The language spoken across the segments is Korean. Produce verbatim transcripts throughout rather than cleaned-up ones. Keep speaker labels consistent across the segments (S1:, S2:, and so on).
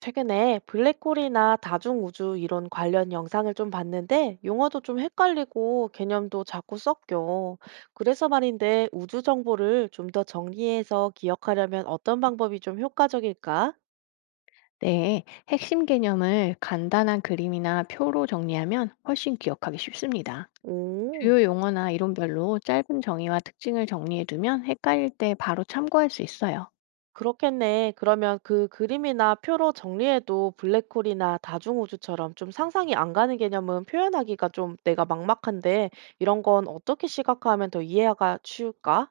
S1: 최근에 블랙홀이나 다중우주 이론 관련 영상을 좀 봤는데 용어도 좀 헷갈리고 개념도 자꾸 섞여. 그래서 말인데 우주 정보를 좀 더 정리해서 기억하려면 어떤 방법이 좀 효과적일까?
S2: 네, 핵심 개념을 간단한 그림이나 표로 정리하면 훨씬 기억하기 쉽습니다.
S1: 오,
S2: 주요 용어나 이론별로 짧은 정의와 특징을 정리해두면 헷갈릴 때 바로 참고할 수 있어요.
S1: 그렇겠네. 그러면 그 그림이나 표로 정리해도 블랙홀이나 다중우주처럼 좀 상상이 안 가는 개념은 표현하기가 좀 내가 막막한데 이런 건 어떻게 시각화하면 더 이해가 쉬울까?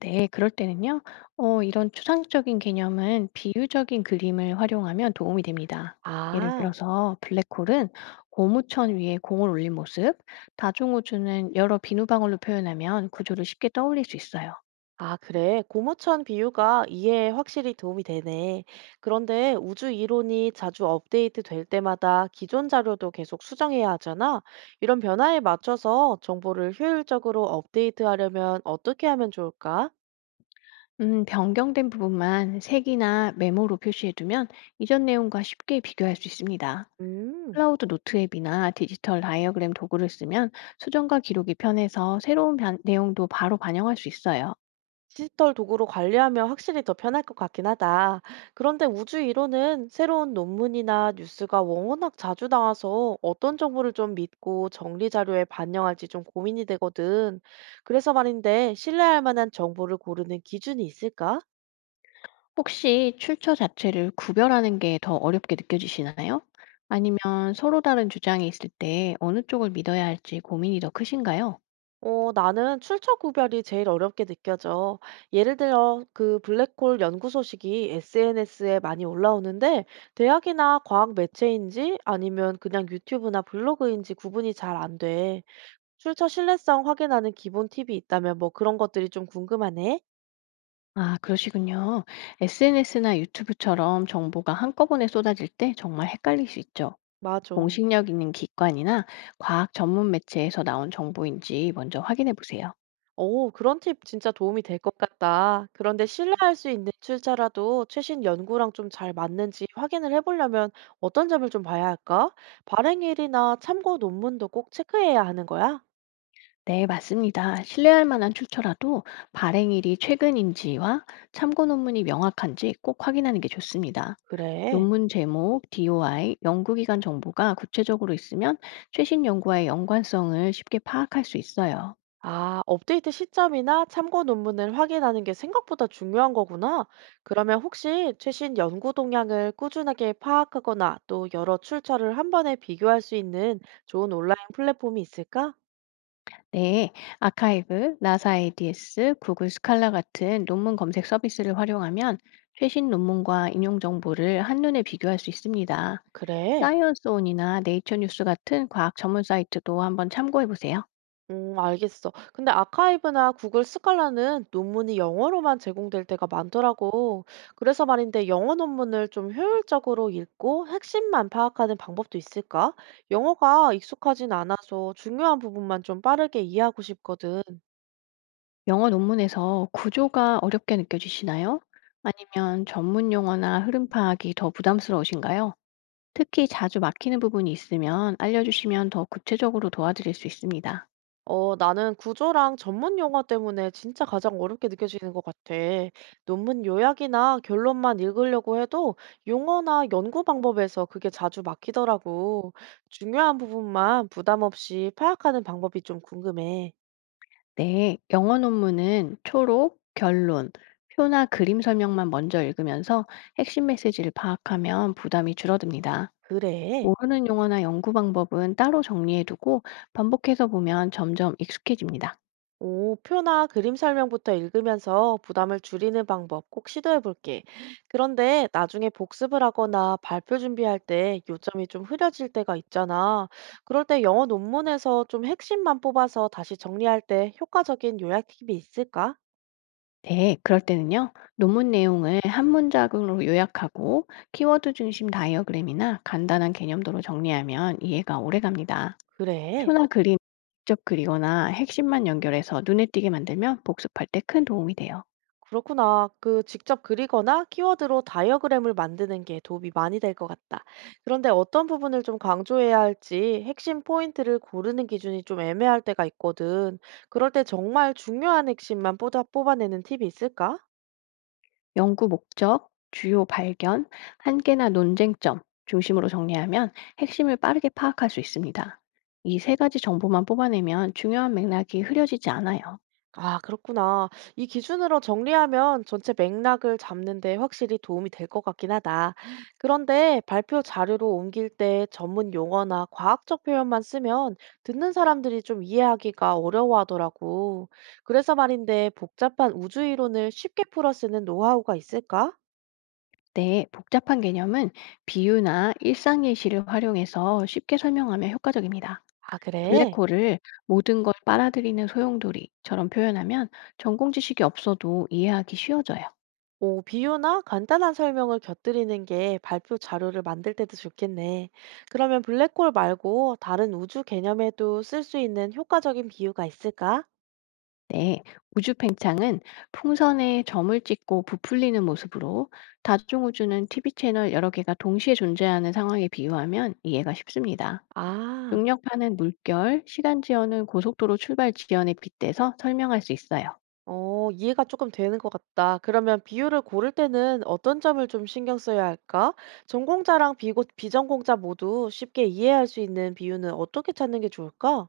S2: 네, 그럴 때는요, 어, 이런 추상적인 개념은 비유적인 그림을 활용하면 도움이 됩니다. 예를
S1: 아.
S2: 들어서 블랙홀은 고무천 위에 공을 올린 모습, 다중우주는 여러 비누방울로 표현하면 구조를 쉽게 떠올릴 수 있어요.
S1: 아, 그래. 고무천 비유가 이해에 확실히 도움이 되네. 그런데 우주 이론이 자주 업데이트 될 때마다 기존 자료도 계속 수정해야 하잖아. 이런 변화에 맞춰서 정보를 효율적으로 업데이트하려면 어떻게 하면 좋을까?
S2: 음, 변경된 부분만 색이나 메모로 표시해두면 이전 내용과 쉽게 비교할 수 있습니다.
S1: 음.
S2: 클라우드 노트 앱이나 디지털 다이어그램 도구를 쓰면 수정과 기록이 편해서 새로운 변- 내용도 바로 반영할 수 있어요.
S1: 디지털 도구로 관리하면 확실히 더 편할 것 같긴 하다. 그런데 우주 이론은 새로운 논문이나 뉴스가 워낙 자주 나와서 어떤 정보를 좀 믿고 정리 자료에 반영할지 좀 고민이 되거든. 그래서 말인데 신뢰할 만한 정보를 고르는 기준이 있을까?
S2: 혹시 출처 자체를 구별하는 게 더 어렵게 느껴지시나요? 아니면 서로 다른 주장이 있을 때 어느 쪽을 믿어야 할지 고민이 더 크신가요?
S1: 어, 나는 출처 구별이 제일 어렵게 느껴져. 예를 들어, 그 블랙홀 연구 소식이 에스엔에스에 많이 올라오는데, 대학이나 과학 매체인지 아니면 그냥 유튜브나 블로그인지 구분이 잘 안 돼. 출처 신뢰성 확인하는 기본 팁이 있다면 뭐 그런 것들이 좀 궁금하네.
S2: 아, 그러시군요. 에스엔에스나 유튜브처럼 정보가 한꺼번에 쏟아질 때 정말 헷갈릴 수 있죠.
S1: 맞아.
S2: 공식력 있는 기관이나 과학 전문 매체에서 나온 정보인지 먼저 확인해 보세요.
S1: 오, 그런 팁 진짜 도움이 될 것 같다. 그런데 신뢰할 수 있는 출처라도 최신 연구랑 좀 잘 맞는지 확인을 해보려면 어떤 점을 좀 봐야 할까? 발행일이나 참고 논문도 꼭 체크해야 하는 거야?
S2: 네, 맞습니다. 신뢰할 만한 출처라도 발행일이 최근인지와 참고 논문이 명확한지 꼭 확인하는 게 좋습니다.
S1: 그래.
S2: 논문 제목, 디오아이, 연구기간 정보가 구체적으로 있으면 최신 연구와의 연관성을 쉽게 파악할 수 있어요.
S1: 아, 업데이트 시점이나 참고 논문을 확인하는 게 생각보다 중요한 거구나. 그러면 혹시 최신 연구 동향을 꾸준하게 파악하거나 또 여러 출처를 한 번에 비교할 수 있는 좋은 온라인 플랫폼이 있을까?
S2: 네, 아카이브, 나사 에이디에스, 구글 스칼라 같은 논문 검색 서비스를 활용하면 최신 논문과 인용 정보를 한눈에 비교할 수 있습니다.
S1: 그래.
S2: 사이언스온이나 네이처 뉴스 같은 과학 전문 사이트도 한번 참고해 보세요.
S1: 음, 알겠어. 근데 아카이브나 구글 스칼라는 논문이 영어로만 제공될 때가 많더라고. 그래서 말인데 영어 논문을 좀 효율적으로 읽고 핵심만 파악하는 방법도 있을까? 영어가 익숙하진 않아서 중요한 부분만 좀 빠르게 이해하고 싶거든.
S2: 영어 논문에서 구조가 어렵게 느껴지시나요? 아니면 전문 용어나 흐름 파악이 더 부담스러우신가요? 특히 자주 막히는 부분이 있으면 알려주시면 더 구체적으로 도와드릴 수 있습니다.
S1: 어, 나는 구조랑 전문 용어 때문에 진짜 가장 어렵게 느껴지는 것 같아. 논문 요약이나 결론만 읽으려고 해도 용어나 연구 방법에서 그게 자주 막히더라고. 중요한 부분만 부담 없이 파악하는 방법이 좀 궁금해.
S2: 네, 영어 논문은 초록, 결론, 표나 그림 설명만 먼저 읽으면서 핵심 메시지를 파악하면 부담이 줄어듭니다.
S1: 그래.
S2: 모르는 용어나 연구 방법은 따로 정리해두고 반복해서 보면 점점 익숙해집니다.
S1: 오, 표나 그림 설명부터 읽으면서 부담을 줄이는 방법 꼭 시도해 볼게. 그런데 나중에 복습을 하거나 발표 준비할 때 요점이 좀 흐려질 때가 있잖아. 그럴 때 영어 논문에서 좀 핵심만 뽑아서 다시 정리할 때 효과적인 요약 팁이 있을까?
S2: 네, 그럴 때는요, 논문 내용을 한 문장으로 요약하고 키워드 중심 다이어그램이나 간단한 개념도로 정리하면 이해가 오래 갑니다.
S1: 그래.
S2: 표나 그림 직접 그리거나 핵심만 연결해서 눈에 띄게 만들면 복습할 때 큰 도움이 돼요.
S1: 그렇구나. 그 직접 그리거나 키워드로 다이어그램을 만드는 게 도움이 많이 될 것 같다. 그런데 어떤 부분을 좀 강조해야 할지 핵심 포인트를 고르는 기준이 좀 애매할 때가 있거든. 그럴 때 정말 중요한 핵심만 뽑아, 뽑아내는 팁이 있을까?
S2: 연구 목적, 주요 발견, 한계나 논쟁점 중심으로 정리하면 핵심을 빠르게 파악할 수 있습니다. 이 세 가지 정보만 뽑아내면 중요한 맥락이 흐려지지 않아요.
S1: 아, 그렇구나. 이 기준으로 정리하면 전체 맥락을 잡는 데 확실히 도움이 될 것 같긴 하다. 그런데 발표 자료로 옮길 때 전문 용어나 과학적 표현만 쓰면 듣는 사람들이 좀 이해하기가 어려워하더라고. 그래서 말인데 복잡한 우주 이론을 쉽게 풀어 쓰는 노하우가 있을까?
S2: 네, 복잡한 개념은 비유나 일상 예시를 활용해서 쉽게 설명하면 효과적입니다.
S1: 아, 그래?
S2: 블랙홀을 모든 걸 빨아들이는 소용돌이처럼 표현하면 전공 지식이 없어도 이해하기 쉬워져요.
S1: 오, 비유나 간단한 설명을 곁들이는 게 발표 자료를 만들 때도 좋겠네. 그러면 블랙홀 말고 다른 우주 개념에도 쓸 수 있는 효과적인 비유가 있을까?
S2: 네, 우주팽창은 풍선에 점을 찍고 부풀리는 모습으로 다중우주는 티비 채널 여러 개가 동시에 존재하는 상황에 비유하면 이해가 쉽습니다.
S1: 아,
S2: 중력파는 물결, 시간지연은 고속도로 출발 지연에 빗대서 설명할 수 있어요.
S1: 어, 이해가 조금 되는 것 같다. 그러면 비유를 고를 때는 어떤 점을 좀 신경 써야 할까? 전공자랑 비고, 비전공자 모두 쉽게 이해할 수 있는 비유는 어떻게 찾는 게 좋을까?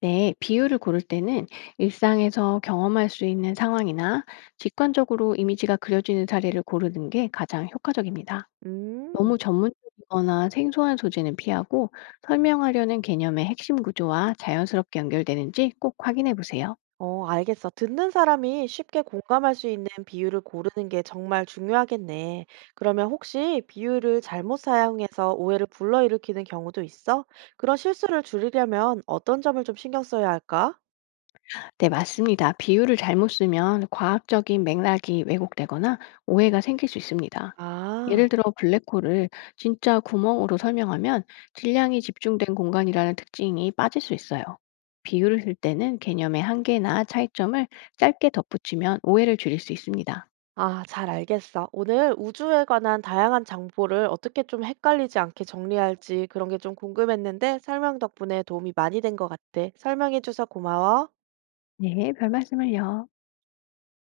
S2: 네, 비유를 고를 때는 일상에서 경험할 수 있는 상황이나 직관적으로 이미지가 그려지는 사례를 고르는 게 가장 효과적입니다.
S1: 음.
S2: 너무 전문적이거나 생소한 소재는 피하고 설명하려는 개념의 핵심 구조와 자연스럽게 연결되는지 꼭 확인해 보세요.
S1: 어, 알겠어. 듣는 사람이 쉽게 공감할 수 있는 비유를 고르는 게 정말 중요하겠네. 그러면 혹시 비유를 잘못 사용해서 오해를 불러일으키는 경우도 있어? 그런 실수를 줄이려면 어떤 점을 좀 신경 써야 할까?
S2: 네, 맞습니다. 비유를 잘못 쓰면 과학적인 맥락이 왜곡되거나 오해가 생길 수 있습니다.
S1: 아,
S2: 예를 들어 블랙홀을 진짜 구멍으로 설명하면 질량이 집중된 공간이라는 특징이 빠질 수 있어요. 비유를 쓸 때는 개념의 한계나 차이점을 짧게 덧붙이면 오해를 줄일 수 있습니다.
S1: 아, 잘 알겠어. 오늘 우주에 관한 다양한 정보를 어떻게 좀 헷갈리지 않게 정리할지 그런 게 좀 궁금했는데 설명 덕분에 도움이 많이 된 것 같아. 설명해줘서 고마워.
S2: 네, 별 말씀을요.